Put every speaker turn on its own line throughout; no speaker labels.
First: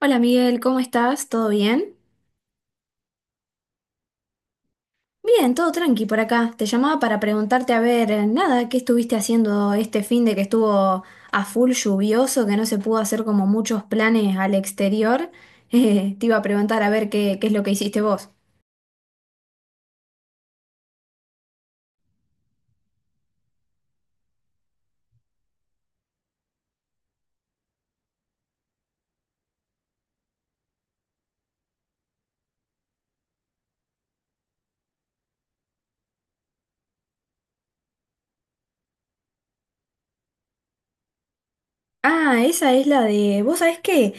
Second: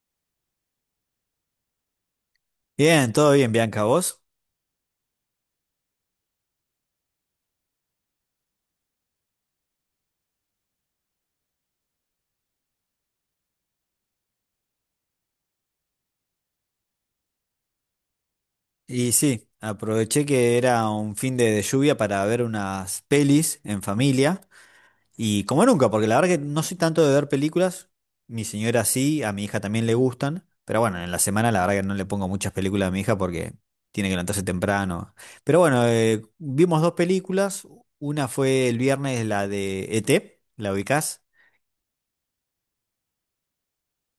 Hola Miguel, ¿cómo estás? ¿Todo bien?
Bien, todo bien, Bianca, ¿vos?
Bien, todo tranqui por acá. Te llamaba para preguntarte, a ver, nada, ¿qué estuviste haciendo este fin de que estuvo a full lluvioso, que no se pudo hacer como muchos planes al exterior? Te iba a preguntar a ver qué es lo que hiciste vos.
Y sí, aproveché que era un fin de lluvia para ver unas pelis en familia. Y como nunca, porque la verdad que no soy tanto de ver películas. Mi señora sí, a mi hija también le gustan. Pero bueno, en la semana la verdad que no le pongo muchas películas a mi hija porque tiene que levantarse temprano. Pero bueno, vimos 2 películas. Una fue el viernes, la de ET, ¿la ubicás?
Ah, esa es la de, ¿vos sabés qué?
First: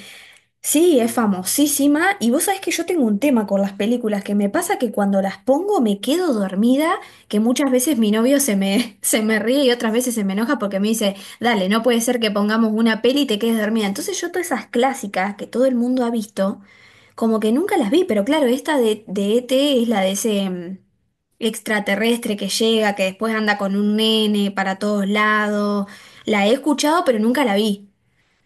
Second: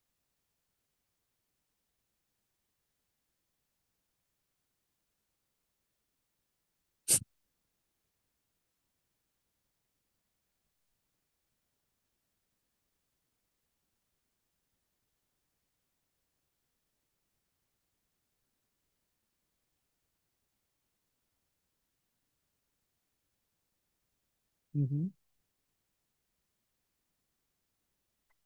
Sí, es famosísima. Y vos sabés que yo tengo un tema con las películas, que me pasa que cuando las pongo me quedo dormida, que muchas veces mi novio se me ríe y otras veces se me enoja porque me dice, dale, no puede ser que pongamos una peli y te quedes dormida. Entonces yo todas esas clásicas que todo el mundo ha visto, como que nunca las vi, pero claro, esta de ET es la de ese extraterrestre que llega, que después anda con un nene para todos lados. La he escuchado, pero nunca la vi.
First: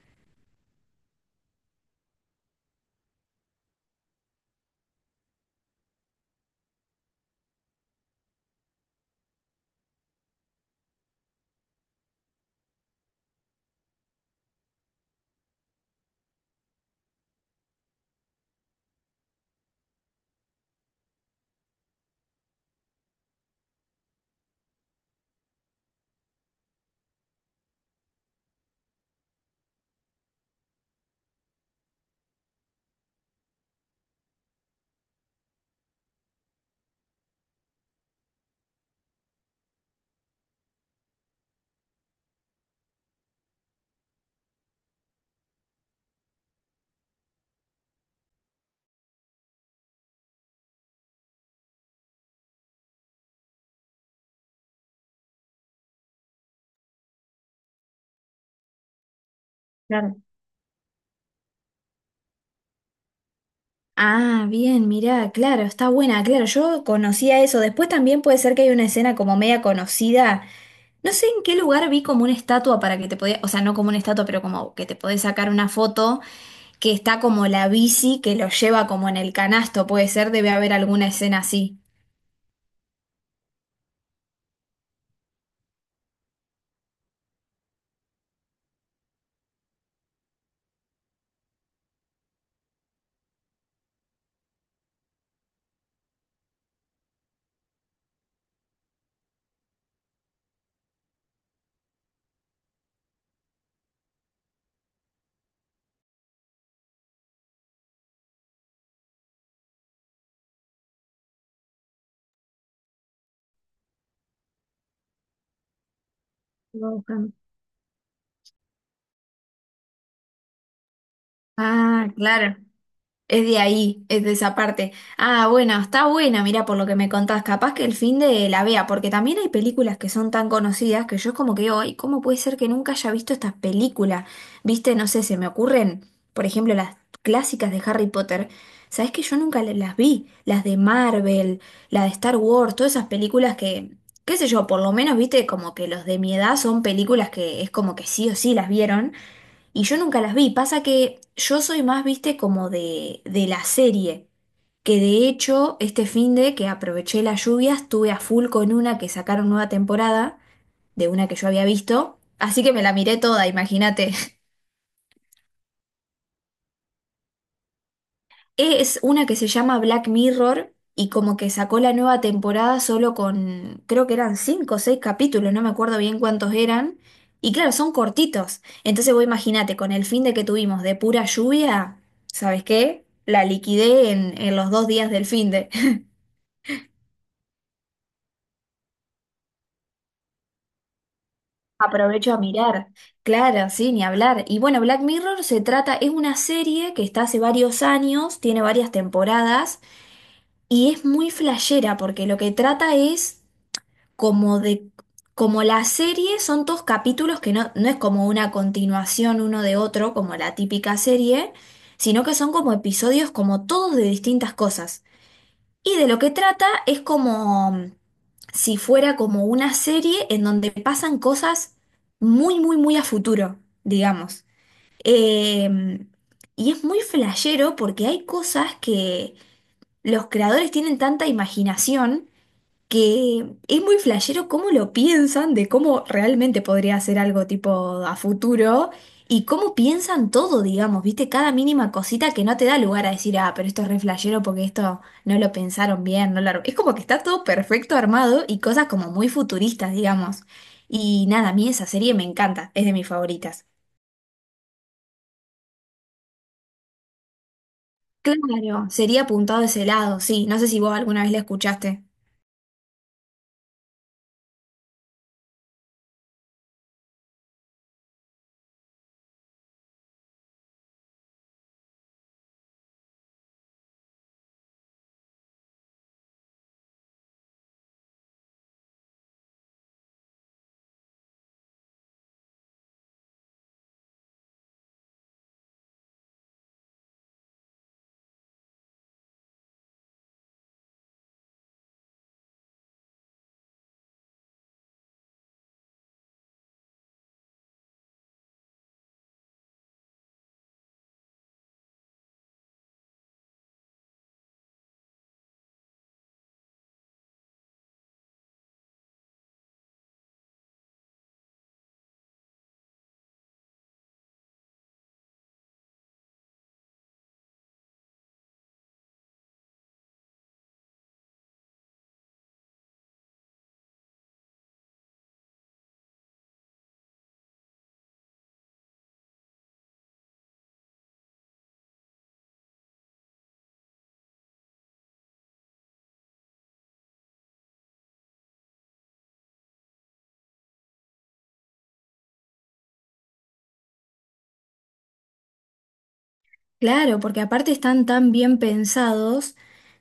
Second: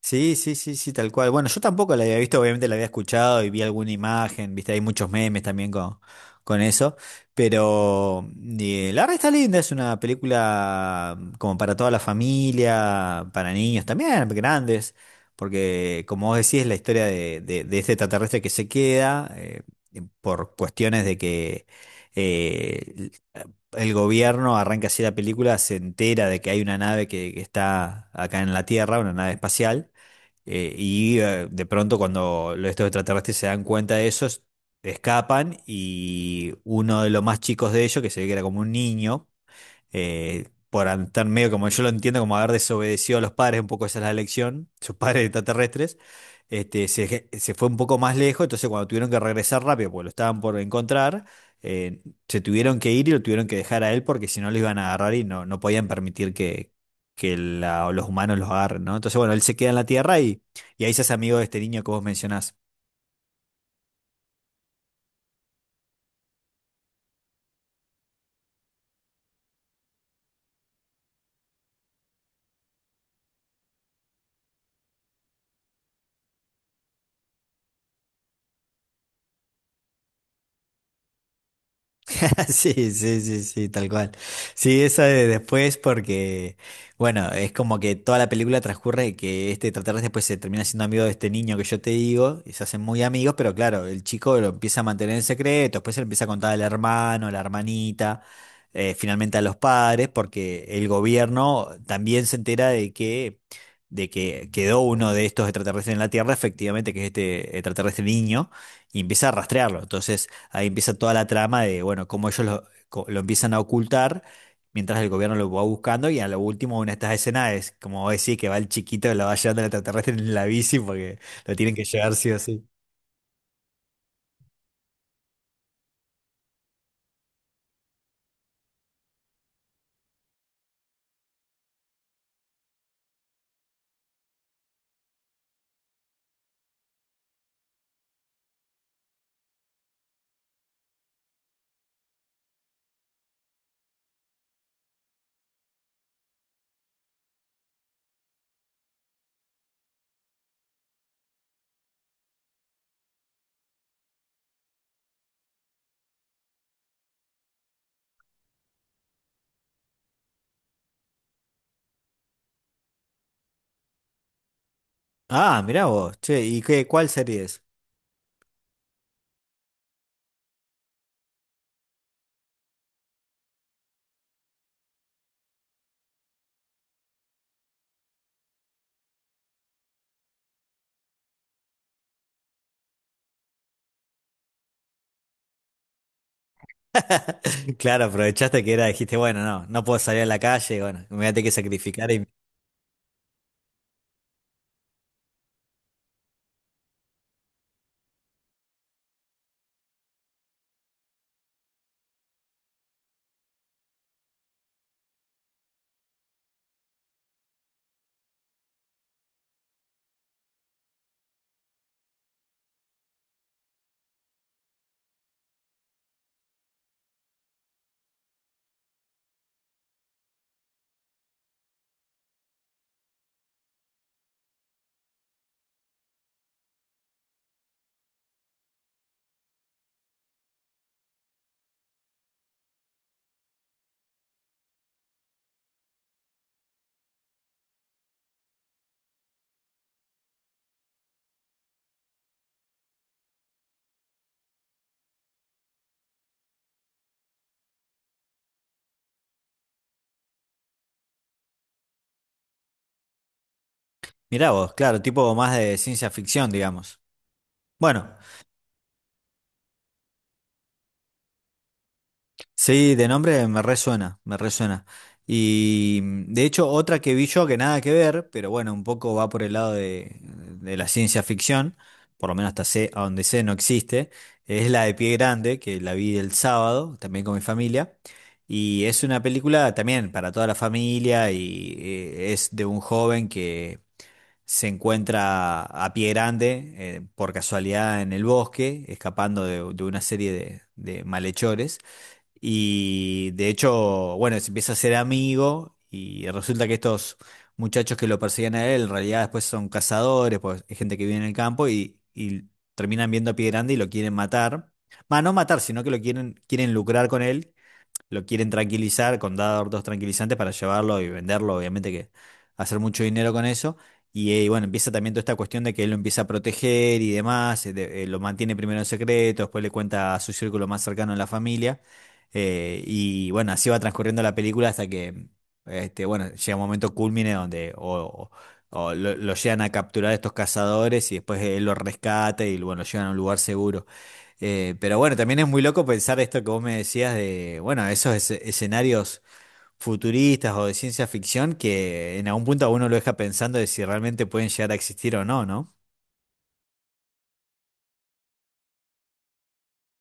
Sí, sí, sí, sí, tal cual. Bueno, yo tampoco la había visto, obviamente la había escuchado y vi alguna imagen, viste, hay muchos memes también con eso, pero la verdad está linda, es una película como para toda la familia, para niños también, grandes, porque como vos decís, es la historia de este extraterrestre que se queda por cuestiones de que eh, el gobierno arranca así la película, se entera de que hay una nave que está acá en la Tierra, una nave espacial, y de pronto cuando estos extraterrestres se dan cuenta de eso, escapan y uno de los más chicos de ellos, que se ve que era como un niño, por estar medio como yo lo entiendo, como haber desobedecido a los padres, un poco esa es la lección, sus padres extraterrestres, este, se, se fue un poco más lejos, entonces cuando tuvieron que regresar rápido, porque lo estaban por encontrar, eh, se tuvieron que ir y lo tuvieron que dejar a él porque si no lo iban a agarrar y no, no podían permitir que los humanos los agarren, ¿no? Entonces, bueno, él se queda en la Tierra y ahí se hace amigo de este niño que vos mencionás.
Ah, bien, mirá, claro, está buena, claro, yo conocía eso. Después también puede ser que hay una escena como media conocida. No sé en qué lugar vi como una estatua para que te podías, o sea, no como una estatua, pero como que te podés sacar una foto, que está como la bici que lo lleva como en el canasto, puede ser, debe haber alguna escena así.
Sí, sí, sí, sí, tal cual. Sí, esa de después porque, bueno, es como que toda la película transcurre que este extraterrestre después se termina siendo amigo de este niño que yo te digo, y se hacen muy amigos, pero claro, el chico lo empieza a mantener en secreto, después se lo empieza a contar al hermano, a la hermanita, finalmente a los padres, porque el gobierno también se entera de que quedó uno de estos extraterrestres en la Tierra, efectivamente, que es este extraterrestre niño y empieza a rastrearlo. Entonces ahí empieza toda la trama de, bueno, cómo ellos lo, lo empiezan a ocultar mientras el gobierno lo va buscando y a lo último una
Lo
de estas
buscan.
escenas es como vos decís que va el chiquito, que lo va llevando el extraterrestre en la bici porque lo tienen que
Ah,
llevar sí o
claro.
sí.
Es de ahí, es de esa parte. Ah, bueno, está buena, mira, por lo que me contás, capaz que el fin de la vea, porque también hay películas que son tan conocidas que yo es como que hoy, ¿cómo puede ser que nunca haya visto estas películas? Viste, no sé, se me ocurren, por ejemplo, las clásicas de Harry Potter. Sabés que yo nunca las vi, las de Marvel, la de Star Wars, todas esas películas que, qué sé yo, por lo menos, viste, como que los de mi edad son películas que es como que sí o sí las vieron. Y yo nunca las vi. Pasa que yo soy más, viste, como de, la serie. Que de hecho, este fin de que aproveché las lluvias, estuve a full con una que sacaron nueva temporada, de una que yo había visto. Así que me la miré toda, imagínate.
Ah, mirá vos, che, ¿y qué, cuál serie es?
Es una que se llama Black Mirror y como que sacó la nueva temporada solo con, creo que eran cinco o seis capítulos, no me acuerdo bien cuántos eran. Y claro, son cortitos. Entonces vos imagínate, con el fin de que tuvimos de pura lluvia, ¿sabes qué? La liquidé en los dos días del fin de.
Claro, aprovechaste que era, dijiste, bueno, no, no puedo salir a la calle, bueno, me voy a tener que sacrificar y
Aprovecho a mirar. Claro, sí, ni hablar. Y bueno, Black Mirror se trata, es una serie que está hace varios años, tiene varias temporadas. Y es muy flashera porque lo que trata es como de, como la serie son todos capítulos que no es como una continuación uno de otro, como la típica serie, sino que son como episodios como todos de distintas cosas. Y de lo que trata es como si fuera como una serie en donde pasan cosas muy, muy, muy a futuro, digamos. Eh, y es muy flashero porque hay cosas que los creadores tienen tanta imaginación que es muy flashero cómo lo piensan, de cómo realmente podría ser algo tipo a futuro y cómo piensan todo, digamos, viste, cada mínima cosita que no te da lugar a decir, ah, pero esto es re flashero porque esto no lo pensaron bien, no lo... ar-". Es como que está todo perfecto armado y cosas como muy futuristas, digamos. Y nada, a mí esa serie me encanta, es de mis favoritas.
mirá vos, claro, tipo más de ciencia ficción, digamos. Bueno.
Claro, sería apuntado a ese lado, sí, no sé si vos alguna vez la escuchaste.
Sí, de nombre me resuena, me resuena. Y de hecho, otra que vi yo que nada que ver, pero bueno, un poco va por el lado de la ciencia ficción, por lo menos hasta sé, a donde sé no existe, es la de Pie Grande, que la vi el sábado, también con mi familia. Y es una película también para toda la familia y es de un joven que se encuentra a Pie Grande por casualidad en el bosque, escapando de una serie de malhechores. Y de hecho, bueno, se empieza a ser amigo y resulta que estos muchachos que lo perseguían a él, en realidad después son cazadores, pues hay gente que vive en el campo y terminan viendo a Pie Grande y lo quieren matar. Va, no matar, sino que lo quieren, quieren lucrar con él lo quieren tranquilizar con dar 2 tranquilizantes para llevarlo y venderlo, obviamente que hacer mucho dinero con eso. Y bueno, empieza también toda esta cuestión de que él lo empieza a proteger y demás, lo mantiene primero en secreto, después le cuenta a su círculo más cercano en la familia. Y bueno, así va transcurriendo la película hasta que, este, bueno, llega un momento culmine donde o lo llegan a capturar estos cazadores y después él lo rescata y bueno, lo llevan a un lugar seguro. Pero bueno, también es muy loco pensar esto que vos me decías de, bueno, esos escenarios futuristas o de ciencia ficción que en algún punto a uno lo deja pensando de si realmente pueden llegar a existir o no, ¿no?
Claro, porque aparte están tan bien pensados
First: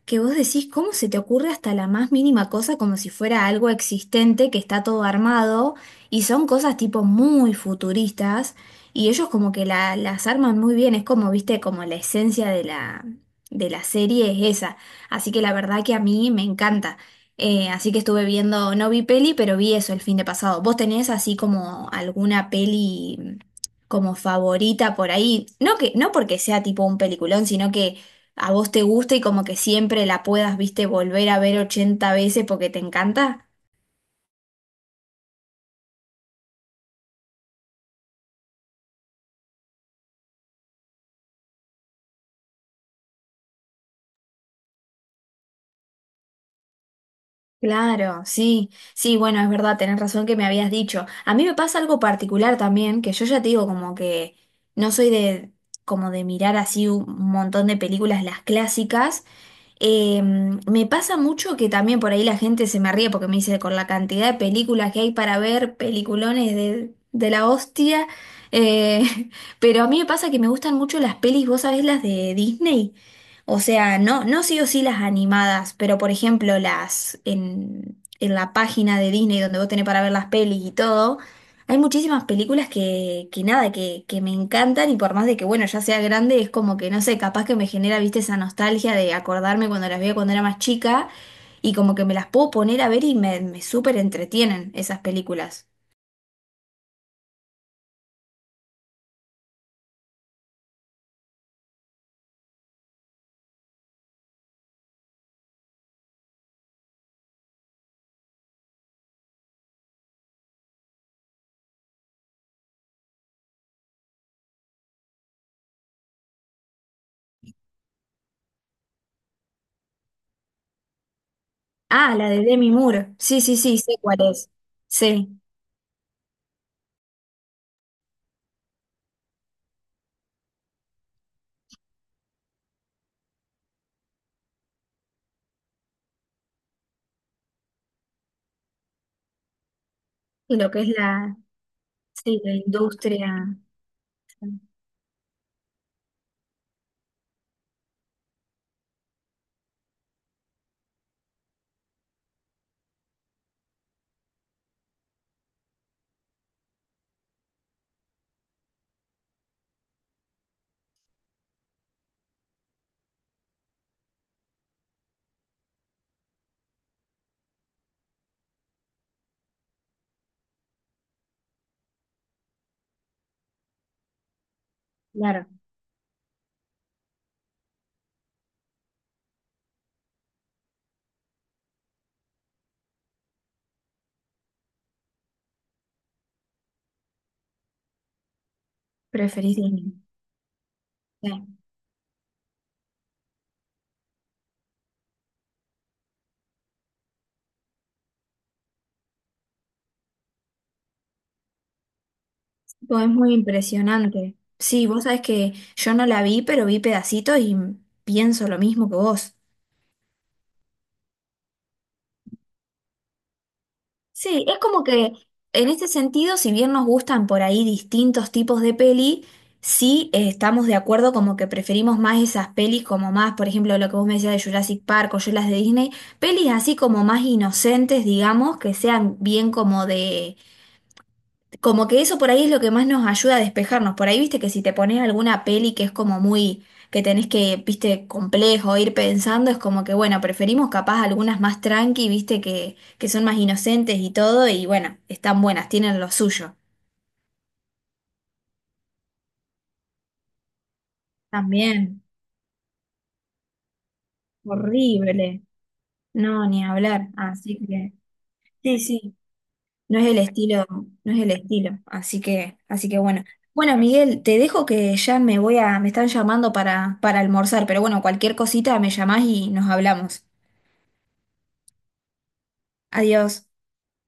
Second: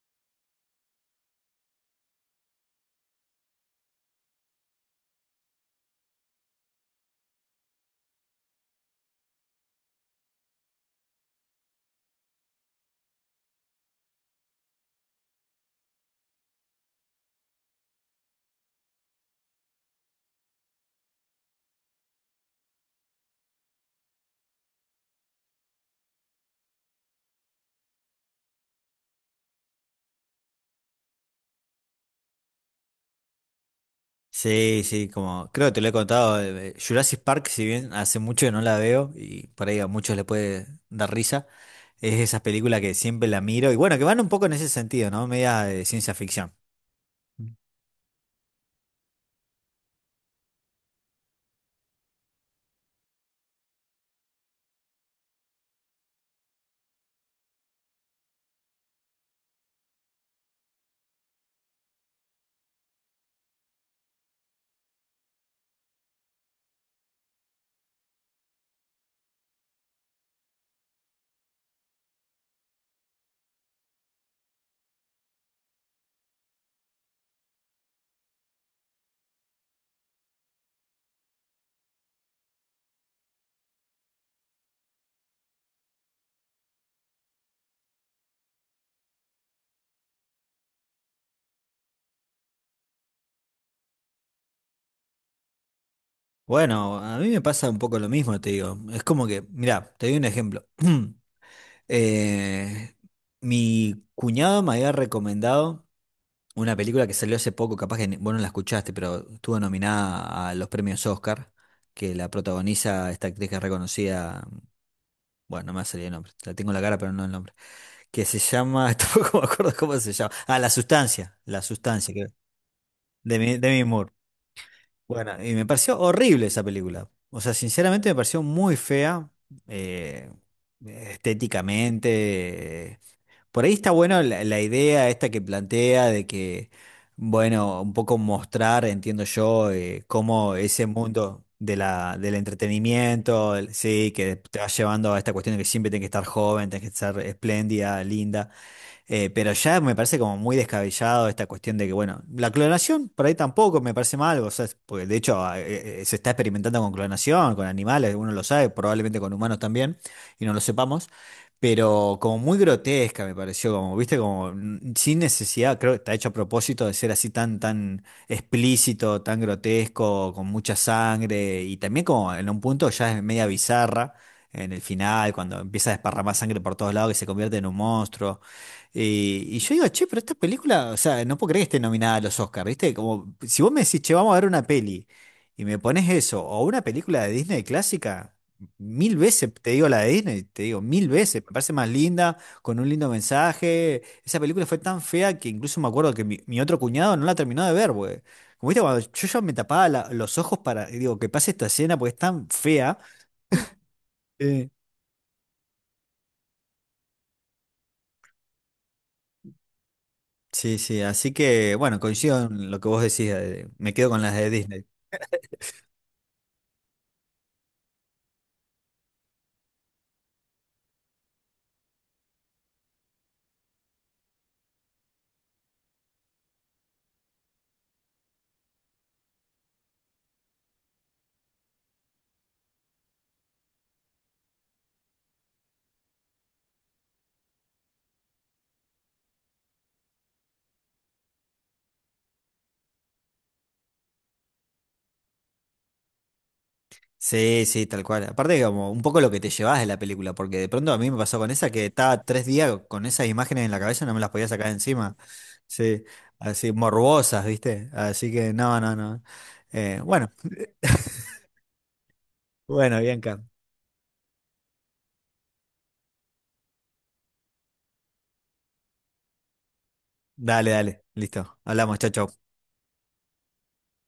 que vos decís, ¿cómo se te ocurre hasta la más mínima cosa como si fuera algo existente que está todo armado? Y son cosas tipo muy futuristas y ellos como que las arman muy bien, es como, viste, como la esencia de la, serie es esa. Así que la verdad que a mí me encanta. Así que estuve viendo, no vi peli, pero vi eso el fin de pasado. ¿Vos tenés así como alguna peli como favorita por ahí? No que, no porque sea tipo un peliculón, sino que a vos te gusta y como que siempre la puedas, viste, volver a ver 80 veces porque te encanta.
Sí, sí, como creo que te lo he contado, Jurassic Park, si bien hace mucho que no la veo y por ahí a muchos le puede dar risa, es esa película que siempre la miro y bueno, que van un poco en ese sentido, ¿no? Media de ciencia ficción.
Claro, sí, sí, bueno, es verdad, tenés razón que me habías dicho. A mí me pasa algo particular también, que yo ya te digo como que no soy de como de mirar así un montón de películas, las clásicas. Me pasa mucho que también por ahí la gente se me ríe porque me dice, con la cantidad de películas que hay para ver, peliculones de, la hostia, eh, pero a mí me pasa que me gustan mucho las pelis, vos sabés, las de Disney. O sea, no, no sí o sí las animadas, pero por ejemplo las en la página de Disney donde vos tenés para ver las pelis y todo. Hay muchísimas películas que nada, que me encantan y por más de que, bueno, ya sea grande, es como que, no sé, capaz que me genera, viste, esa nostalgia de acordarme cuando las veía cuando era más chica y como que me las puedo poner a ver y me súper entretienen esas películas.
Bueno, a mí me pasa un poco lo mismo, te digo. Es como que, mira, te doy un ejemplo. Eh, Mi cuñado me había recomendado una película que salió hace poco, capaz que vos no la escuchaste, pero estuvo nominada a los premios Oscar, que la protagoniza esta actriz que es reconocida, bueno, no me va a salir el nombre, la tengo en la cara, pero no el nombre, que se llama, tampoco me acuerdo cómo se llama, ah, La Sustancia, La Sustancia,
Ah,
que,
la de Demi Moore. Sí, sí,
De
sí,
mi
sé
Moore.
cuál es. Sí,
Bueno, y me pareció horrible esa película, o sea, sinceramente me pareció muy fea, eh, estéticamente. Por ahí está bueno la idea esta que plantea de que, bueno, un poco mostrar, entiendo yo, cómo
y lo que
ese
es la,
mundo de la, del
sí, la
entretenimiento,
industria.
el- sí, que te
Sí,
va llevando a esta cuestión de que siempre tienes que estar joven, tienes que estar espléndida, linda. Pero ya me parece como muy descabellado esta cuestión de que, bueno, la clonación por ahí tampoco me parece mal, o sea, porque de hecho se está experimentando con clonación, con animales, uno lo sabe, probablemente con humanos también, y no lo sepamos, pero como muy grotesca me pareció, como, viste, como sin necesidad, creo que está hecho a propósito de ser así tan, tan explícito, tan grotesco, con mucha sangre, y también como en un punto ya es media bizarra. En el final,
claro,
cuando empieza a desparramar sangre por todos lados, que se convierte en un monstruo. Eh, y yo digo, che, pero esta película, o sea, no puedo creer que esté nominada a los Oscars, ¿viste? Como si vos me decís, che, vamos a ver una peli y me pones eso, o una película de Disney clásica, mil veces
preferís
te digo
Disney.
la de Disney, te digo mil veces, me
Sí.
parece más linda, con un lindo mensaje. Esa película fue tan fea que incluso me acuerdo que mi otro cuñado no la terminó de ver, güey. Como viste, cuando yo ya me tapaba los ojos para, digo, que pase esta escena porque es tan fea.
Tipo, es muy impresionante.
Eh,
Sí, vos sabés que yo no la vi, pero vi pedacitos y pienso lo mismo que vos.
Sí, sí, así que bueno, coincido en lo que vos decís, me quedo con las
Sí,
de
es como
Disney.
que en este sentido, si bien nos gustan por ahí distintos tipos de peli, sí, estamos de acuerdo como que preferimos más esas pelis como más, por ejemplo, lo que vos me decías de Jurassic Park o yo las de Disney, pelis así como más inocentes, digamos, que sean bien como de, como que eso por ahí es lo que más nos ayuda a despejarnos. Por ahí, viste, que si te pones alguna peli que es como muy, que tenés que, viste, complejo, ir pensando, es como que, bueno, preferimos capaz algunas más tranqui, viste, que son más inocentes y todo, y bueno, están buenas, tienen lo suyo.
Sí, sí, tal cual. Aparte, como un poco lo que te llevas de la película, porque de pronto a mí me pasó con esa que
También,
estaba 3 días con esas imágenes en la cabeza no me las podía sacar encima.
horrible.
Sí,
No, ni
así
hablar.
morbosas,
Así
¿viste?
que,
Así que no,
sí,
no,
sí.
no.
No es el
Bueno,
estilo, no es el estilo, así que
bueno,
bueno.
Bianca.
Bueno, Miguel, te dejo que ya me voy a, me están llamando para, almorzar, pero bueno, cualquier cosita me llamás y nos hablamos.
Dale, dale. Listo. Hablamos, chau, chau.
Adiós.